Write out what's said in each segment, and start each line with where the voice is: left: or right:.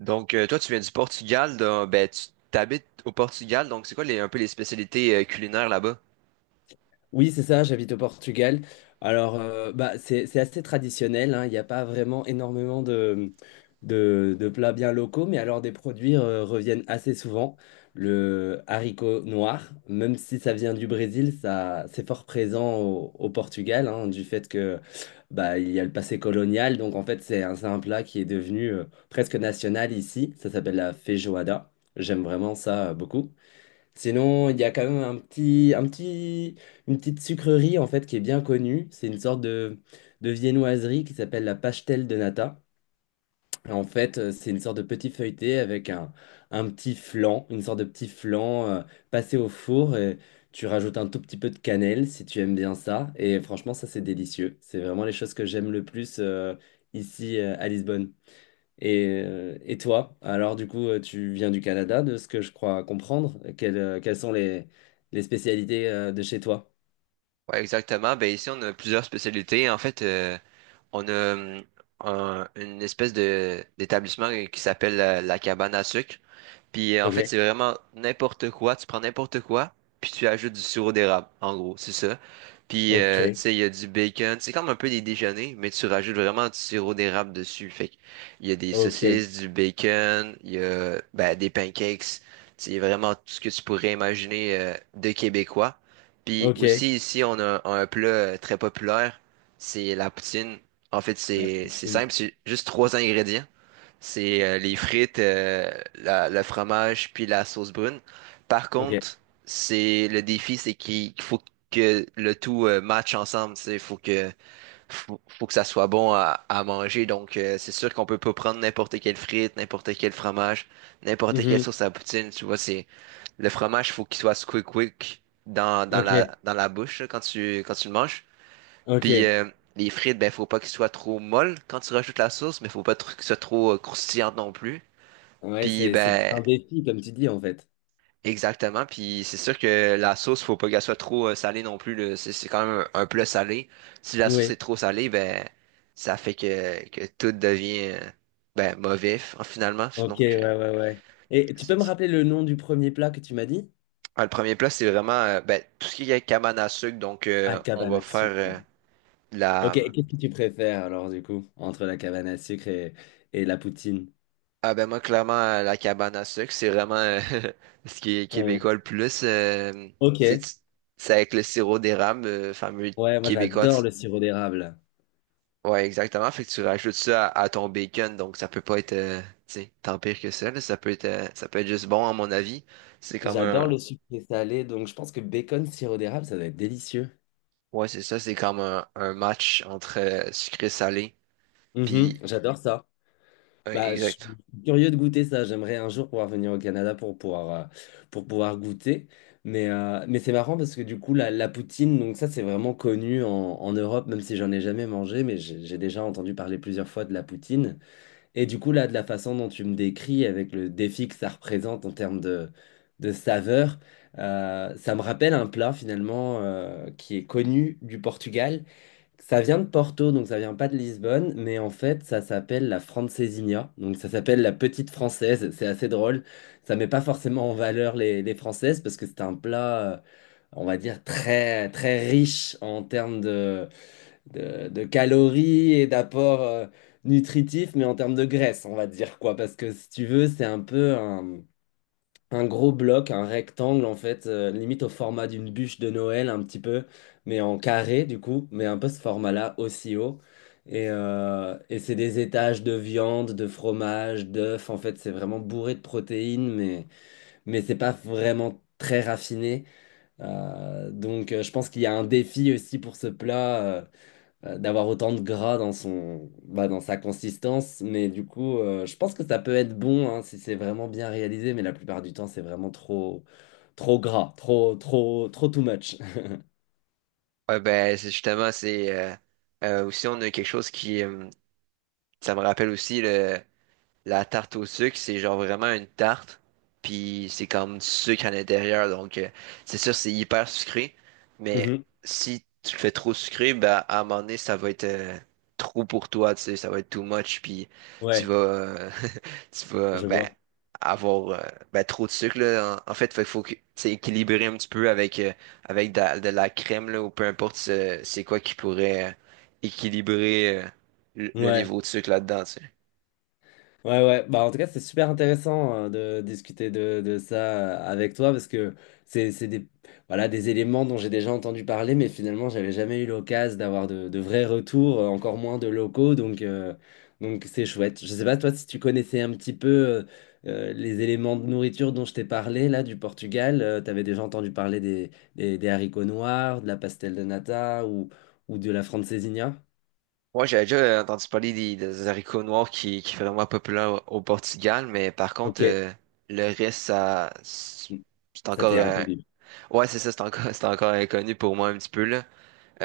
right: Toi, tu viens du Portugal, donc, tu t'habites au Portugal, donc c'est quoi un peu les spécialités culinaires là-bas?
left: Oui, c'est ça, j'habite au Portugal. Alors, c'est assez traditionnel, hein. Il n'y a pas vraiment énormément de plats bien locaux, mais alors des produits reviennent assez souvent. Le haricot noir, même si ça vient du Brésil, ça, c'est fort présent au Portugal, hein, du fait que bah, il y a le passé colonial. Donc, en fait, c'est un plat qui est devenu presque national ici. Ça s'appelle la feijoada. J'aime vraiment ça beaucoup. Sinon, il y a quand même une petite sucrerie en fait qui est bien connue. C'est une sorte de viennoiserie qui s'appelle la pastel de nata. En fait, c'est une sorte de petit feuilleté avec un petit flan, une sorte de petit flan passé au four. Et tu rajoutes un tout petit peu de cannelle si tu aimes bien ça. Et franchement, ça, c'est délicieux. C'est vraiment les choses que j'aime le plus ici à Lisbonne. Et toi, alors du coup, tu viens du Canada, de ce que je crois comprendre. Quelles, quelles sont les spécialités de chez toi?
right: Ouais, exactement. Ben, ici, on a plusieurs spécialités. On a une espèce de d'établissement qui s'appelle la cabane à sucre. Puis en
left: Ok,
right: fait, c'est vraiment n'importe quoi. Tu prends n'importe quoi, puis tu ajoutes du sirop d'érable, en gros, c'est ça. Puis
left: ok,
right: tu sais, il y a du bacon. C'est comme un peu des déjeuners, mais tu rajoutes vraiment du sirop d'érable dessus. Fait que il y a des
left: ok,
right: saucisses, du bacon, il y a ben, des pancakes. C'est vraiment tout ce que tu pourrais imaginer de québécois. Puis
left: ok.
right: aussi ici, on a un plat très populaire, c'est la poutine. En fait,
left: La
right: c'est
left: poutine.
right: simple, c'est juste trois ingrédients. C'est les frites, le fromage, puis la sauce brune. Par
left: Ok.
right: contre, c'est le défi, c'est qu'il faut que le tout matche ensemble. Il faut que faut que ça soit bon à manger. C'est sûr qu'on peut pas prendre n'importe quelle frite, n'importe quel fromage, n'importe quelle
left: Mhm.
right: sauce à poutine. Tu vois, c'est le fromage, faut qu'il soit squick quick
left: Ok,
right: dans la bouche là, quand tu le manges. Puis
left: ok.
right: les frites, ben faut pas qu'ils soient trop molles quand tu rajoutes la sauce, mais faut pas trop- qu'ils soient trop croustillantes non plus.
left: Ouais,
right: Puis
left: c'est
right: ben
left: un défi, comme tu dis, en fait.
right: exactement. Puis c'est sûr que la sauce, faut pas qu'elle soit trop salée non plus. Là. C'est quand même un plat salé. Si la sauce est
left: Oui,
right: trop salée, ben ça fait que tout devient ben mauvais finalement.
left: ok, ouais, ouais, ouais. Et tu peux
right: C'est
left: me
right: ça.
left: rappeler le nom du premier plat que tu m'as dit?
right: Ah, le premier plat, c'est vraiment ben, tout ce qui est cabane à sucre.
left: Ah,
right: On
left: cabane
right: va
left: à
right: faire
left: sucre. Ouais.
right: de la
left: Ok, et qu'est-ce que tu préfères alors, du coup, entre la cabane à sucre et la poutine?
right: Ah ben moi clairement la cabane à sucre c'est vraiment ce qui est québécois
left: Ton-
right: le plus
left: Ok.
right: tu sais, tu- c'est avec le sirop d'érable fameux
left: Ouais, moi
right: québécois
left: j'adore le sirop d'érable.
right: ouais exactement fait que tu rajoutes ça à ton bacon donc ça peut pas être tu sais, tant pire que ça là. Ça peut être ça peut être juste bon à mon avis c'est comme
left: J'adore
right: un
left: le sucré salé, donc je pense que bacon, sirop d'érable, ça doit être délicieux.
right: ouais c'est ça c'est comme un match entre sucré et salé
left: Mhm,
right: puis
left: j'adore ça.
right: ouais,
left: Bah, je
right: exact
left: suis curieux de goûter ça. J'aimerais un jour pouvoir venir au Canada pour pouvoir goûter. Mais c'est marrant parce que du coup, la poutine, donc ça, c'est vraiment connu en, en Europe, même si j'en ai jamais mangé, mais j'ai déjà entendu parler plusieurs fois de la poutine. Et du coup, là, de la façon dont tu me décris, avec le défi que ça représente en termes de saveur, ça me rappelle un plat finalement qui est connu du Portugal. Ça vient de Porto, donc ça vient pas de Lisbonne, mais en fait, ça s'appelle la francesinha. Donc ça s'appelle la petite française. C'est assez drôle. Ça met pas forcément en valeur les françaises parce que c'est un plat, on va dire, très, très riche en termes de calories et d'apport nutritif, mais en termes de graisse, on va dire quoi. Parce que si tu veux, c'est un peu un gros bloc, un rectangle en fait, limite au format d'une bûche de Noël, un petit peu, mais en carré du coup, mais un peu ce format-là aussi haut. Et c'est des étages de viande, de fromage, d'œufs. En fait, c'est vraiment bourré de protéines, mais c'est pas vraiment très raffiné. Donc, je pense qu'il y a un défi aussi pour ce plat. D'avoir autant de gras dans son, bah, dans sa consistance. Mais du coup, je pense que ça peut être bon hein, si c'est vraiment bien réalisé, mais la plupart du temps, c'est vraiment trop, trop gras, trop, trop, trop too much.
right: ouais ben c'est justement c'est aussi on a quelque chose qui ça me rappelle aussi le La tarte au sucre, c'est genre vraiment une tarte, puis c'est comme du sucre à l'intérieur, c'est sûr, c'est hyper sucré, mais
left: Mhm.
right: si tu le fais trop sucré, bah, à un moment donné, ça va être trop pour toi, tu sais, ça va être too much, puis tu
left: Ouais,
right: vas, euh, tu vas,
left: je
right: ben,
left: vois.
right: avoir ben, trop de sucre, là. En fait, il faut que c'est équilibré un petit peu avec, avec de la crème, là, ou peu importe c'est quoi qui pourrait équilibrer le
left: Ouais.
right: niveau de sucre là-dedans, tu sais.
left: Ouais, ouais. Bah, en tout cas, c'est super intéressant de discuter de ça avec toi parce que c'est des, voilà, des éléments dont j'ai déjà entendu parler, mais finalement, j'avais jamais eu l'occasion d'avoir de vrais retours, encore moins de locaux. Donc c'est chouette. Je sais pas, toi, si tu connaissais un petit peu les éléments de nourriture dont je t'ai parlé, là, du Portugal, t'avais déjà entendu parler des haricots noirs, de la pastel de nata ou de la francesinha?
right: Moi j'avais déjà entendu parler des haricots noirs qui sont vraiment populaires au Portugal, mais par contre,
left: Ok.
right: le reste, ça, c'est
left: Ça
right: encore,
left: t'est inconnu.
right: ouais, c'est ça, c'est encore, c'est encore inconnu pour moi un petit peu, là.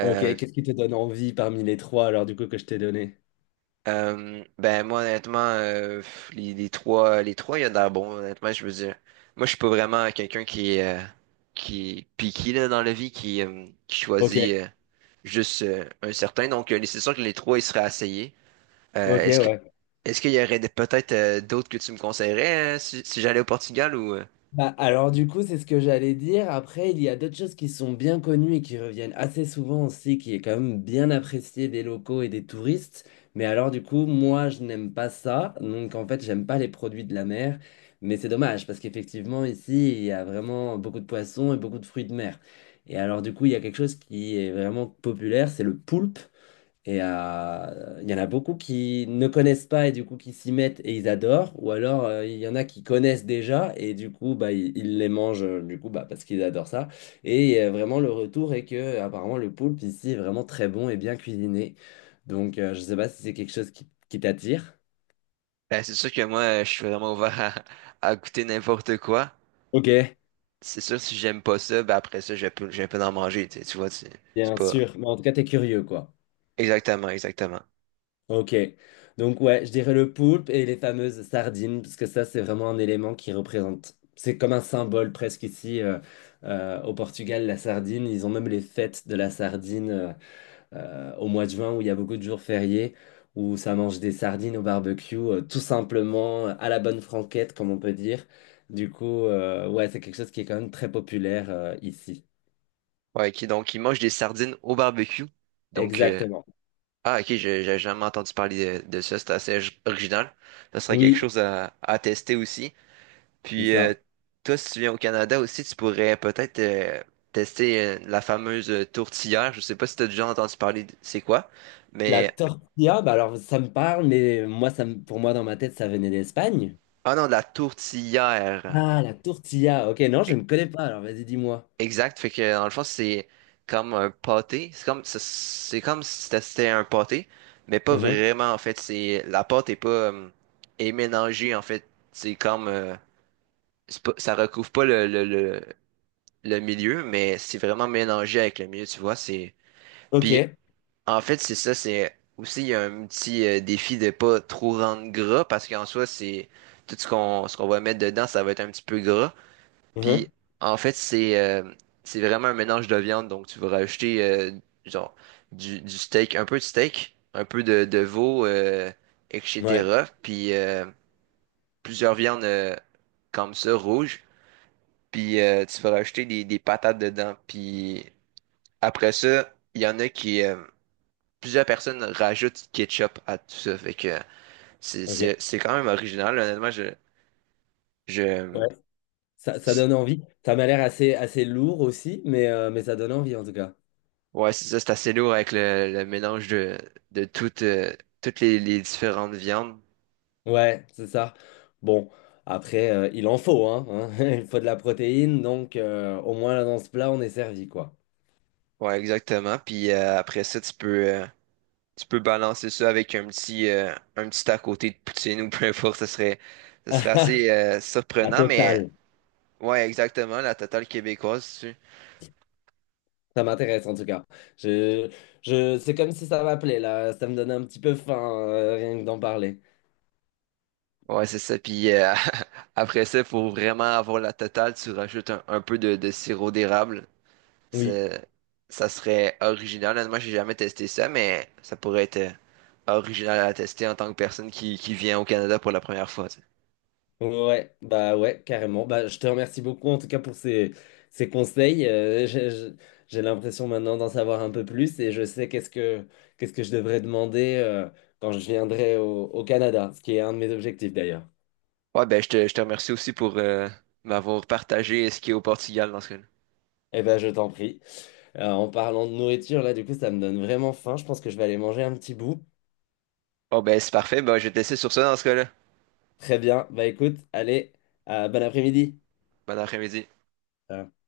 left: Ok, qu'est-ce qui te donne envie parmi les trois alors du coup que je t'ai donné?
right: ben, moi, honnêtement, pff, les trois, il y a de l'air bon, honnêtement, je veux dire. Moi, je suis pas vraiment quelqu'un qui est piqué, là, dans la vie, qui
left: Ok,
right: choisit, juste, un certain. C'est sûr que les trois, ils seraient essayés. Euh,
left: ok,
right: est-ce que
left: ouais.
right: est-ce qu'il y aurait peut-être d'autres que tu me conseillerais si j'allais au Portugal ou
left: Bah, alors du coup, c'est ce que j'allais dire. Après, il y a d'autres choses qui sont bien connues et qui reviennent assez souvent aussi, qui est quand même bien appréciée des locaux et des touristes. Mais alors du coup, moi, je n'aime pas ça. Donc en fait, j'aime pas les produits de la mer. Mais c'est dommage parce qu'effectivement, ici, il y a vraiment beaucoup de poissons et beaucoup de fruits de mer. Et alors du coup, il y a quelque chose qui est vraiment populaire, c'est le poulpe. Et il y en a beaucoup qui ne connaissent pas et du coup qui s'y mettent et ils adorent. Ou alors il y en a qui connaissent déjà et du coup bah, ils les mangent du coup bah, parce qu'ils adorent ça. Et vraiment le retour est que apparemment le poulpe ici est vraiment très bon et bien cuisiné. Donc je sais pas si c'est quelque chose qui t'attire.
right: ben, c'est sûr que moi je suis vraiment ouvert à goûter n'importe quoi.
left: Ok.
right: C'est sûr si j'aime pas ça, ben après ça je peux en manger, tu sais, tu vois, c'est
left: Bien
right: pas
left: sûr. Mais en tout cas, t'es curieux quoi.
right: exactement exactement.
left: Ok. Donc ouais, je dirais le poulpe et les fameuses sardines, parce que ça, c'est vraiment un élément qui représente, c'est comme un symbole presque ici au Portugal, la sardine. Ils ont même les fêtes de la sardine au mois de juin, où il y a beaucoup de jours fériés, où ça mange des sardines au barbecue, tout simplement à la bonne franquette, comme on peut dire. Du coup, ouais, c'est quelque chose qui est quand même très populaire ici.
right: Ouais, ok, donc il mange des sardines au barbecue. Donc euh,
left: Exactement.
right: ah ok, j'ai jamais entendu parler de ça, c'est assez original. Ça serait quelque
left: Oui,
right: chose à tester aussi.
left: c'est
right: Puis,
left: ça.
right: euh, toi, si tu viens au Canada aussi, tu pourrais peut-être tester la fameuse tourtière. Je sais pas si tu as déjà entendu parler de c'est quoi,
left: La
right: mais
left: tortilla, bah alors ça me parle, mais moi, pour moi, dans ma tête, ça venait d'Espagne.
right: ah non, de la tourtière.
left: Ah, la tortilla. Ok, non, je
right: E-
left: ne connais pas. Alors, vas-y, dis-moi.
right: Exact. Fait que dans le fond, c'est comme un pâté. C'est comme c'est comme si tu testais un pâté, mais pas
left: Mhm.
right: vraiment en fait. C'est la pâte est pas est mélangée en fait. C'est pas- ça recouvre pas le milieu, mais c'est vraiment mélangé avec le milieu. Tu vois, c'est
left: Ok.
right: Puis en fait, c'est ça, c'est aussi il y a un petit défi de pas trop rendre gras parce qu'en soi, c'est tout ce qu'on va mettre dedans, ça va être un petit peu gras. Puis
left: Mhm.
right: en fait, c'est vraiment un mélange de viande, donc tu vas rajouter genre du steak, un peu de steak, un peu de veau,
left: Ouais.
right: etc. Puis plusieurs viandes comme ça, rouges. Puis tu vas rajouter des patates dedans. Puis après ça, il y en a qui plusieurs personnes rajoutent du ketchup à tout ça. Fait que c'est,
left: Ok.
right: c'est quand même original. Honnêtement,
left: Ouais.
right: je,
left: Ça
right: c'est-
left: donne envie. Ça m'a l'air assez, assez lourd aussi, mais ça donne envie en tout cas.
right: ouais, c'est ça, c'est assez lourd avec le mélange de toutes, toutes les différentes viandes.
left: Ouais, c'est ça. Bon, après, il en faut, hein, hein. Il faut de la protéine, donc au moins là dans ce plat, on est servi, quoi.
right: Ouais, exactement. Puis après ça, tu peux balancer ça avec un petit à côté de poutine ou peu importe. Ça serait assez
left: La
right: surprenant, mais
left: totale.
right: ouais, exactement, la totale québécoise.
left: Ça m'intéresse en tout cas. Je, je, c'est comme si ça m'appelait là. Ça me donne un petit peu faim, rien que d'en parler.
right: Ouais, c'est ça. Puis après ça, il faut vraiment avoir la totale. Tu rajoutes un peu de sirop d'érable.
left: Oui,
right: C'est- Ça serait original. Honnêtement, j'ai jamais testé ça, mais ça pourrait être original à tester en tant que personne qui vient au Canada pour la première fois. Tu sais.
left: ouais, bah ouais, carrément. Bah, je te remercie beaucoup en tout cas pour ces, ces conseils. J'ai l'impression maintenant d'en savoir un peu plus et je sais qu'est-ce que je devrais demander quand je viendrai au Canada, ce qui est un de mes objectifs d'ailleurs.
right: Ouais, ben je te remercie aussi pour m'avoir partagé ce qui est au Portugal dans ce cas-là.
left: Eh ben, je t'en prie. En parlant de nourriture, là, du coup, ça me donne vraiment faim. Je pense que je vais aller manger un petit bout.
right: Oh ben c'est parfait. Ben, je vais te laisser sur ça dans ce cas-là.
left: Très bien. Bah écoute, allez, bon après-midi.
right: Bon après-midi.
left: Ciao.